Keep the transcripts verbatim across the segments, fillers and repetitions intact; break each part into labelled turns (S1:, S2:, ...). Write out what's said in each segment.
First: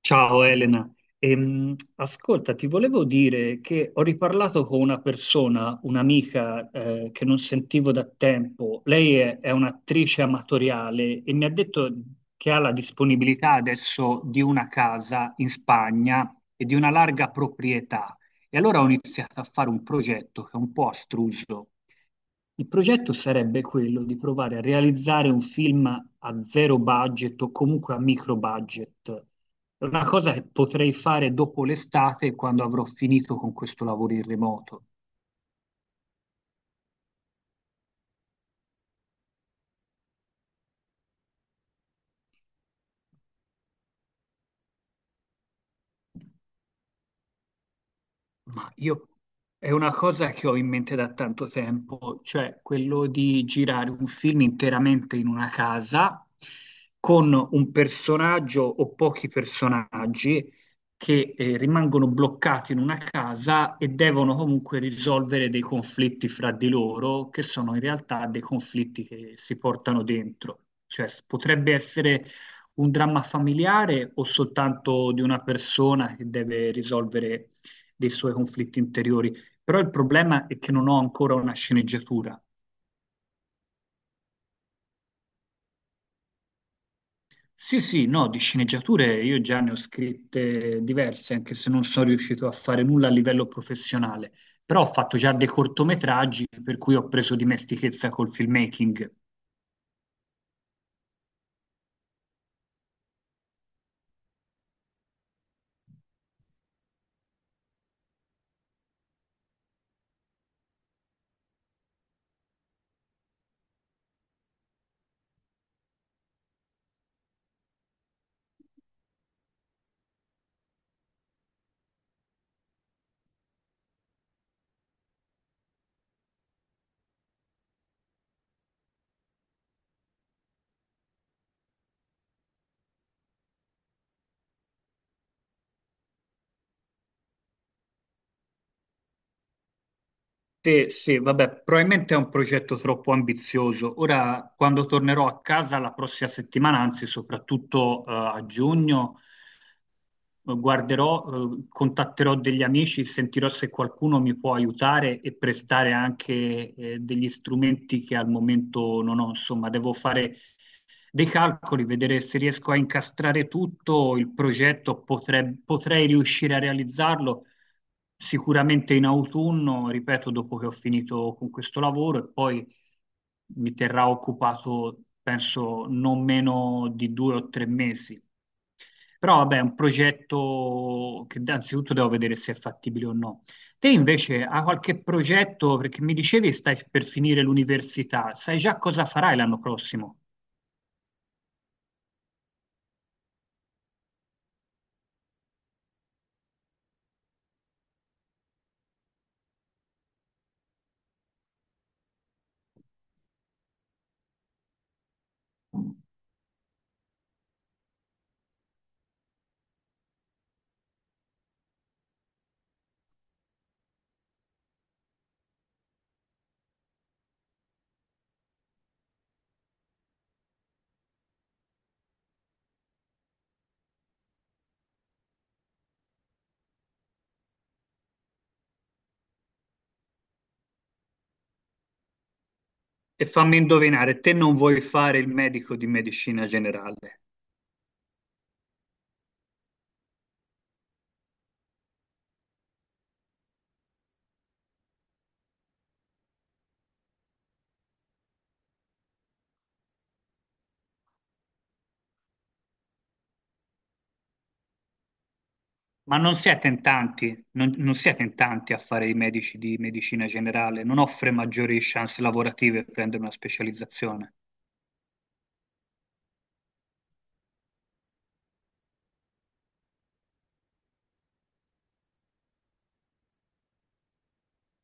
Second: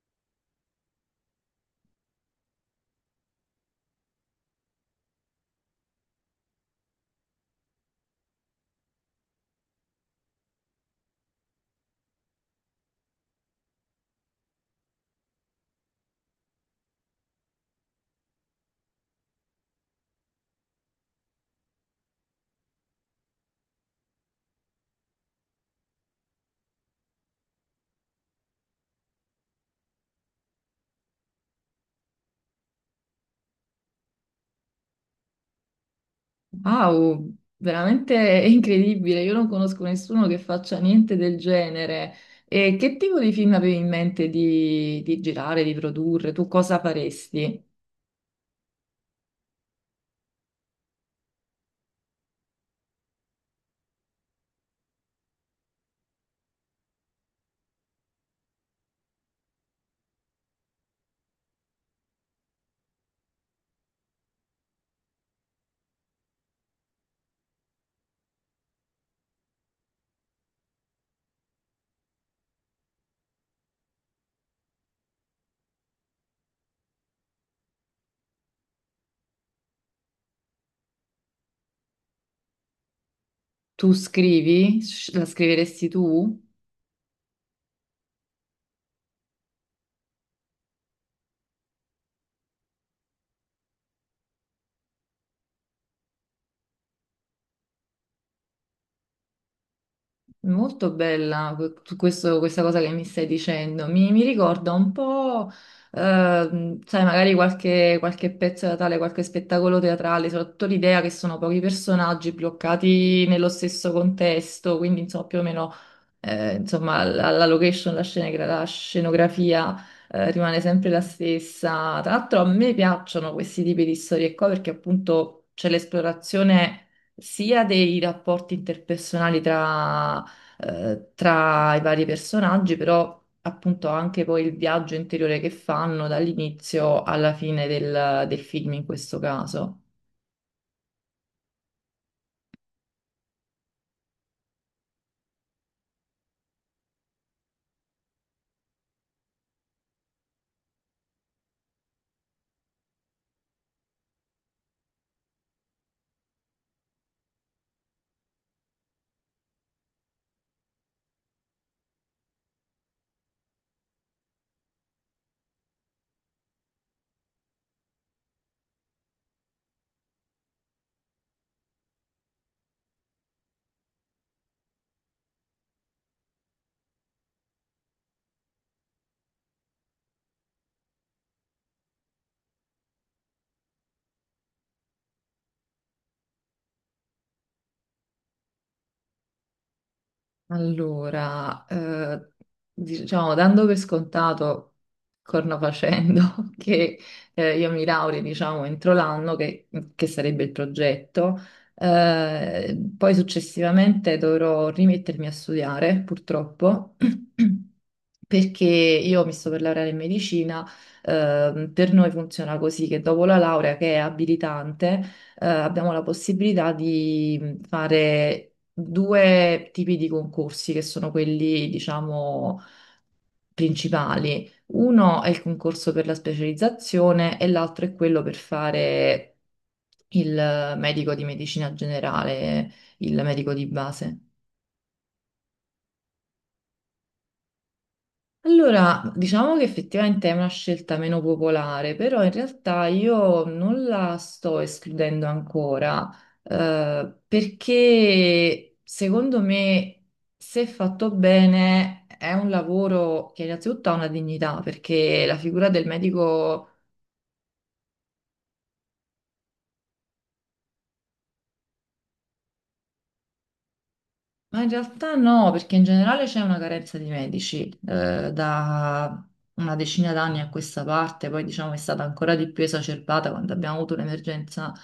S1: Ciao Elena. Ehm, ascolta, ti volevo dire che ho riparlato con una persona, un'amica eh, che non sentivo da tempo. Lei è, è un'attrice amatoriale e mi ha detto che ha la disponibilità adesso di una casa in Spagna e di una larga proprietà. E allora ho iniziato a fare un progetto che è un po' astruso. Il progetto sarebbe quello di provare a realizzare un film a zero budget o comunque a micro budget. È una cosa che potrei fare dopo l'estate, quando avrò finito con questo lavoro in remoto.
S2: Wow, veramente è incredibile. Io non conosco nessuno che faccia niente del genere. E che tipo di film avevi in mente di, di girare, di produrre? Tu cosa faresti?
S1: Ma io è una cosa che ho in mente da tanto tempo, cioè quello di girare un film interamente in una casa con un personaggio o pochi personaggi che eh, rimangono bloccati in una casa e devono comunque risolvere dei conflitti fra di loro, che sono in realtà dei conflitti che si portano dentro. Cioè s- potrebbe essere un dramma familiare o soltanto di una persona che deve risolvere dei suoi conflitti interiori. Però il problema è che non ho ancora una sceneggiatura.
S2: Tu scrivi? Sci- La scriveresti tu?
S1: Sì, sì, no, di sceneggiature io già ne ho scritte diverse, anche se non sono riuscito a fare nulla a livello professionale, però ho fatto già dei cortometraggi per cui ho preso dimestichezza col filmmaking.
S2: Molto bella que- tu- questo- questa cosa che mi stai dicendo. Mi, mi ricorda un po', ehm, sai, magari qualche, qualche pezzo teatrale, qualche spettacolo teatrale, soprattutto l'idea che sono pochi personaggi bloccati nello stesso contesto, quindi insomma più o meno eh, insomma, la, la location, la scenegra- la scenografia eh, rimane sempre la stessa. Tra l'altro a me piacciono questi tipi di storie qua perché appunto c'è l'esplorazione sia dei rapporti interpersonali tra, eh, tra i vari personaggi, però appunto anche poi il viaggio interiore che fanno dall'inizio alla fine del del film in questo caso.
S1: Sì, sì, vabbè, probabilmente è un progetto troppo ambizioso. Ora, quando tornerò a casa la prossima settimana, anzi soprattutto eh, a giugno, Eh, guarderò, eh, contatterò degli amici, sentirò se qualcuno mi può aiutare e prestare anche eh, degli strumenti che al momento non ho. Insomma, devo fare dei calcoli, vedere se riesco a incastrare tutto il progetto, potrei, potrei riuscire a realizzarlo sicuramente in autunno, ripeto, dopo che ho finito con questo lavoro e poi mi terrà occupato, penso, non meno di due o tre mesi. Però vabbè, è un progetto che innanzitutto devo vedere se è fattibile o no. Te invece hai qualche progetto, perché mi dicevi stai per finire l'università, sai già cosa farai l'anno prossimo?
S2: Allora, eh, diciamo, dando per scontato, corna facendo, che eh, io mi laurei, diciamo, entro l'anno, che, che sarebbe il progetto, eh, poi successivamente dovrò rimettermi a studiare, purtroppo, perché io mi sto per laureare in medicina. Eh, per noi funziona così che dopo la laurea, che è abilitante, eh, abbiamo la possibilità di fare due tipi di concorsi che sono quelli, diciamo, principali. Uno è il concorso per la specializzazione e l'altro è quello per fare il medico di medicina generale, il
S1: E
S2: medico
S1: fammi
S2: di base.
S1: indovinare, te non vuoi fare il medico di medicina generale,
S2: Allora, diciamo che effettivamente è una scelta meno popolare, però in realtà io non la sto escludendo ancora, eh, perché secondo me, se fatto bene, è un lavoro che innanzitutto ha una dignità, perché la figura del
S1: ma non
S2: medico.
S1: siete in tanti, non, non siete in tanti a fare i medici di medicina generale, non offre maggiori chance lavorative per prendere una specializzazione.
S2: Ma in realtà no, perché in generale c'è una carenza di medici eh, da una decina d'anni a questa parte, poi diciamo è stata ancora di più esacerbata quando abbiamo avuto l'emergenza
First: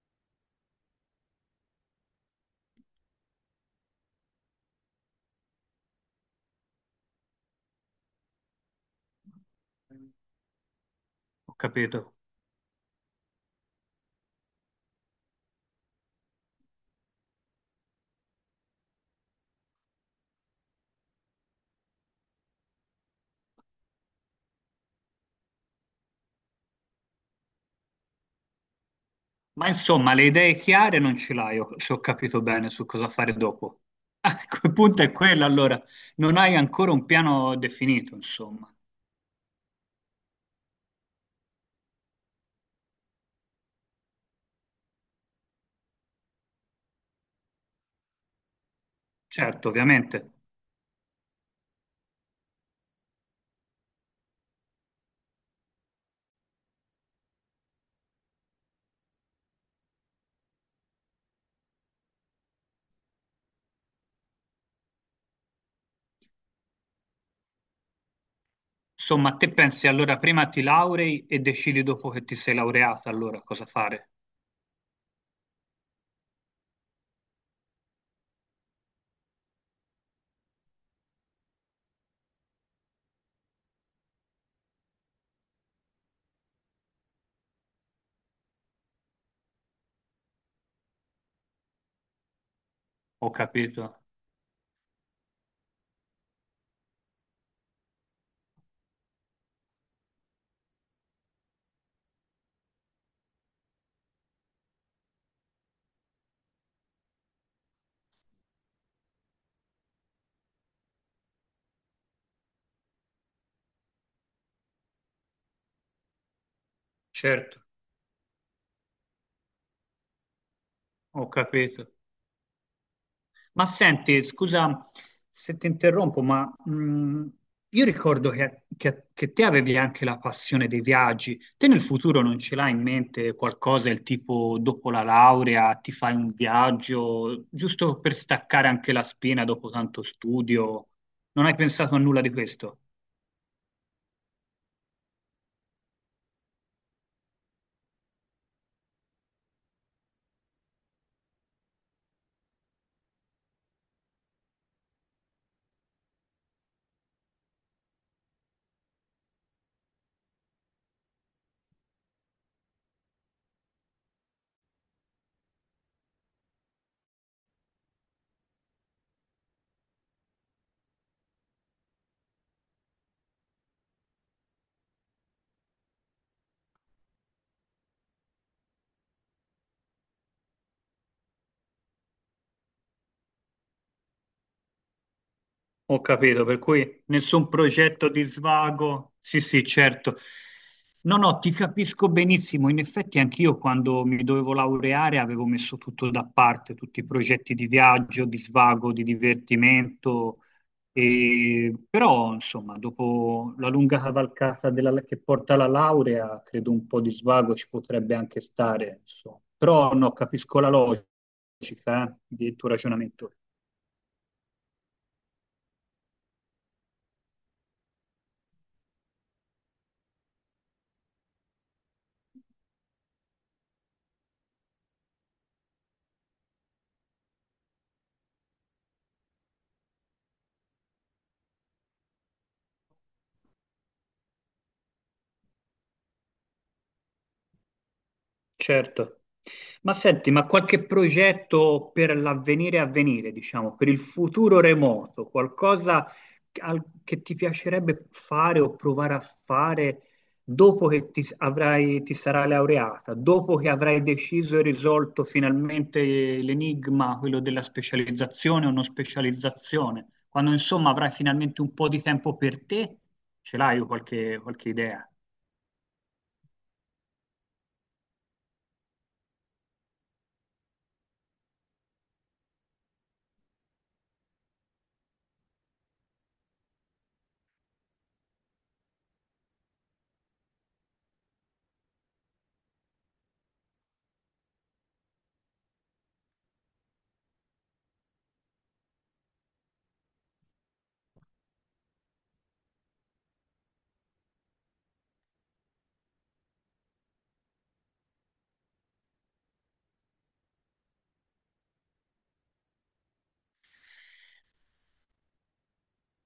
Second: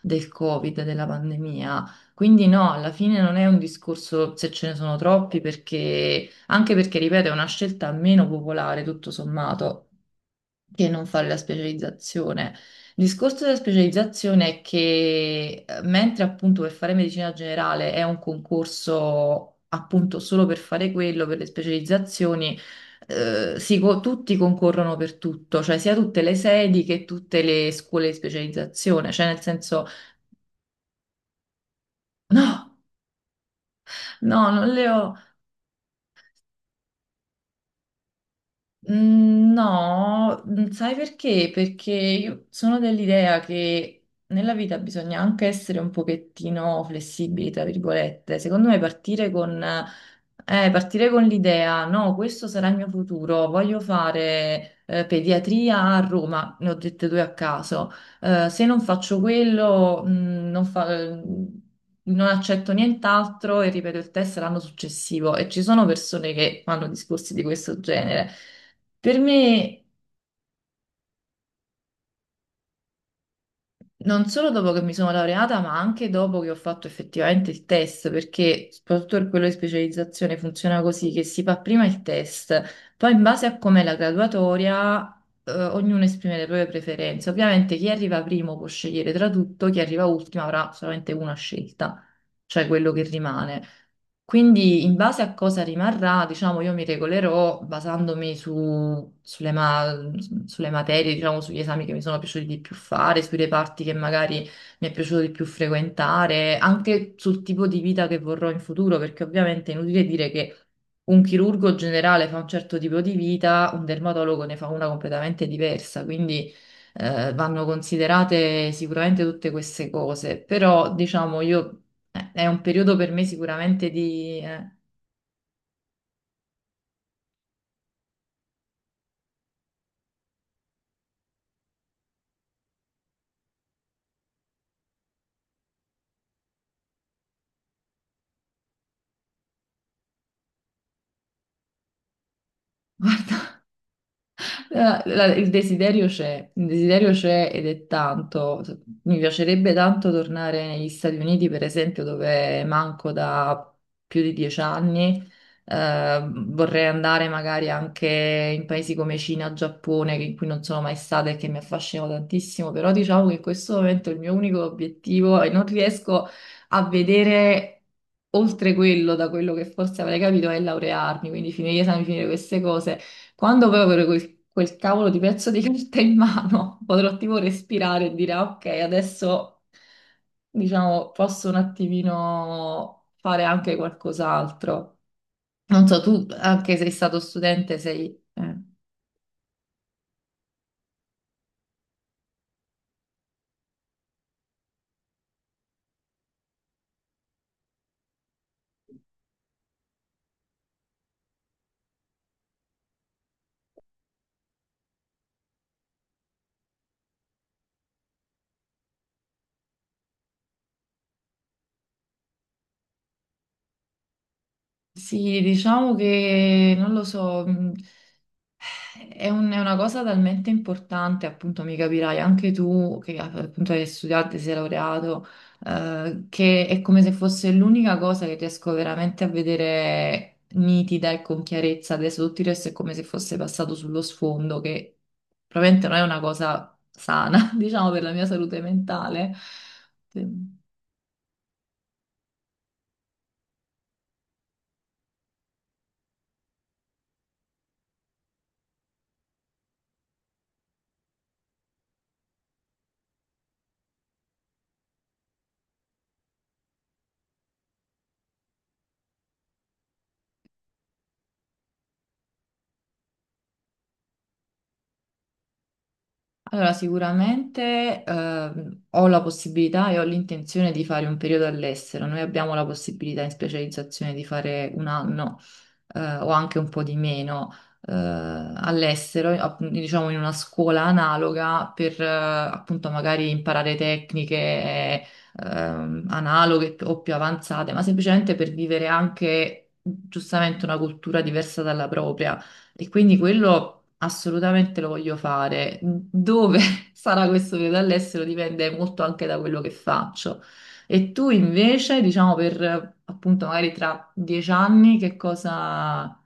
S2: del Covid, della pandemia. Quindi no, alla fine non è un discorso se ce ne sono troppi, perché anche perché, ripeto, è una scelta meno popolare tutto sommato che non fare la
S1: Ho capito.
S2: specializzazione. Il discorso della specializzazione è che eh, mentre appunto per fare medicina generale è un concorso appunto solo per fare quello, per le specializzazioni, eh, si co- tutti concorrono per tutto, cioè sia tutte le sedi che tutte le scuole di specializzazione, cioè nel
S1: Ma
S2: senso.
S1: insomma, le idee chiare non ce l'hai, ho- se ho capito bene
S2: No,
S1: su cosa fare dopo. Ah,
S2: no, non
S1: il
S2: le
S1: punto è
S2: ho.
S1: quello, allora, non hai ancora un piano definito, insomma.
S2: Mm. No, mm, sai perché? Perché io sono dell'idea che nella vita bisogna anche essere un pochettino flessibili, tra virgolette. Secondo me partire con,
S1: Certo, ovviamente.
S2: eh, partire con l'idea, no, questo sarà il mio futuro, voglio fare, eh, pediatria a Roma, ne ho dette due a caso. Eh, se non faccio quello, mm, non fa- mm, non accetto nient'altro e ripeto il test l'anno successivo. E ci sono persone che fanno discorsi di questo genere. Per me,
S1: Insomma, te pensi allora prima ti laurei e decidi dopo che ti sei laureata allora cosa fare.
S2: non solo dopo che mi sono laureata, ma anche dopo che ho fatto effettivamente il test, perché soprattutto per quello di specializzazione funziona così, che si fa prima il test, poi in base a com'è la graduatoria, eh, ognuno esprime le proprie preferenze. Ovviamente chi arriva primo può scegliere tra tutto, chi arriva ultimo avrà solamente una scelta, cioè quello che
S1: Ho
S2: rimane.
S1: capito,
S2: Quindi in base a cosa rimarrà, diciamo, io mi regolerò basandomi su- sulle, ma- sulle materie, diciamo, sugli esami che mi sono piaciuti di più fare, sui reparti che magari mi è piaciuto di più frequentare, anche sul tipo di vita che vorrò in futuro, perché ovviamente è inutile dire che un chirurgo generale fa un certo tipo di vita, un dermatologo ne fa una completamente diversa, quindi eh,
S1: certo,
S2: vanno considerate sicuramente tutte queste cose, però
S1: ho
S2: diciamo io
S1: capito.
S2: eh, è un periodo per me
S1: Ma
S2: sicuramente
S1: senti,
S2: di eh,
S1: scusa se ti interrompo, ma mh, io ricordo che, che- che te avevi anche la passione dei viaggi. Te nel futuro non ce l'hai in mente qualcosa, il tipo dopo la laurea ti fai un viaggio, giusto per staccare anche la spina dopo tanto studio? Non hai pensato a nulla di questo?
S2: guarda. Eh, la- Il desiderio c'è, il desiderio c'è ed è tanto. Mi piacerebbe tanto tornare negli Stati Uniti, per esempio, dove manco da più di dieci anni. Eh, vorrei andare magari anche in paesi come Cina, Giappone, che- in cui non sono mai stata e che mi affascinano tantissimo, però diciamo che in questo momento il mio unico obiettivo è non riesco a vedere oltre quello, da quello che forse avrei capito, è laurearmi, quindi finire gli esami, finire queste cose. Quando poi avrò quel, quel cavolo di pezzo di carta in mano, potrò tipo respirare e dire, "Ah, ok, adesso diciamo posso un attimino fare anche qualcos'altro. Non
S1: Ho
S2: so, tu
S1: capito, per
S2: anche sei
S1: cui
S2: stato
S1: nessun
S2: studente, sei.
S1: progetto di
S2: eh.
S1: svago. Sì, sì, certo. No, no, ti capisco benissimo. In effetti anch'io quando mi dovevo laureare avevo messo tutto da parte, tutti i progetti di viaggio, di svago, di divertimento. E- Però, insomma, dopo la lunga cavalcata della- che porta alla laurea, credo un po' di svago ci potrebbe anche stare, insomma. Però no, capisco la logica, eh, del tuo ragionamento.
S2: Sì, diciamo che non lo so. mh, È un- è una cosa talmente importante, appunto, mi capirai anche tu che appunto hai studiato, e sei laureato, eh, che è come se fosse l'unica cosa che riesco veramente a vedere nitida e con chiarezza. Adesso tutto il resto è come se fosse passato sullo sfondo, che probabilmente non è una cosa sana, diciamo, per la mia salute
S1: Certo.
S2: mentale.
S1: Ma senti, ma
S2: Sì.
S1: qualche progetto per l'avvenire a venire, diciamo, per il futuro remoto, qualcosa al- che ti piacerebbe fare o provare a fare dopo che ti, s- avrai, ti sarai laureata, dopo che avrai deciso e risolto finalmente l'enigma, quello della specializzazione o non specializzazione, quando insomma avrai finalmente un po' di tempo per te, ce l'hai qualche, qualche idea?
S2: Allora, sicuramente ehm, ho la possibilità e ho l'intenzione di fare un periodo all'estero. Noi abbiamo la possibilità in specializzazione di fare un anno eh, o anche un po' di meno eh, all'estero, app- diciamo in una scuola analoga per eh, appunto magari imparare tecniche ehm, analoghe o più avanzate, ma semplicemente per vivere anche giustamente una cultura diversa dalla propria. E quindi quello, assolutamente lo voglio fare. Dove sarà questo periodo all'estero dipende molto anche da quello che faccio. E tu invece, diciamo, per eh, appunto magari tra dieci anni, che cosa.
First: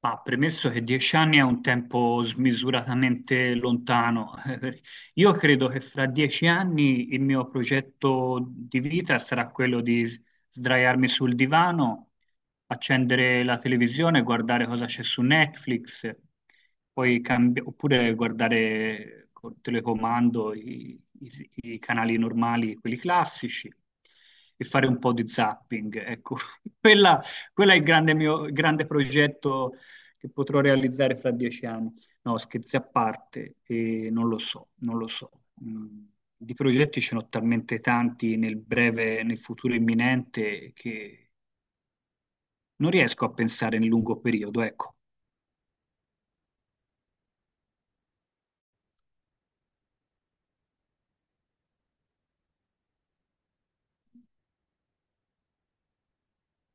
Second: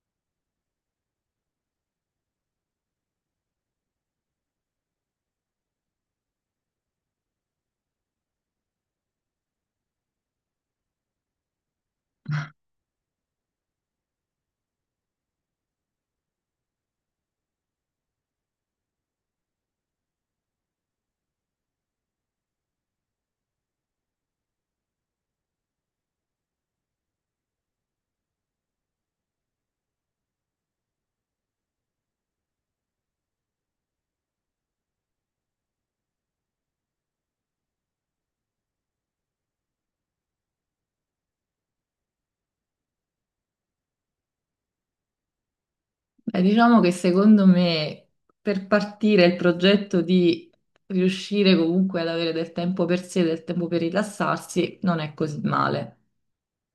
S1: Ma premesso che dieci anni è un tempo smisuratamente lontano, io credo che fra dieci anni il mio progetto di vita sarà quello di sdraiarmi sul divano, accendere la televisione, guardare cosa c'è su Netflix, poi cambi- oppure guardare col telecomando i i- i canali normali, quelli classici, e fare un po' di zapping. Ecco, quella, quello è il grande mio il grande progetto che potrò realizzare fra dieci anni. No, scherzi a parte, eh, non lo so, non lo so. Mm, Di progetti ce n'ho talmente tanti nel breve, nel futuro imminente, che non riesco a pensare in lungo periodo, ecco.
S2: Beh, diciamo che secondo me per partire il progetto di riuscire comunque ad avere del tempo per sé, del tempo per rilassarsi, non è così male.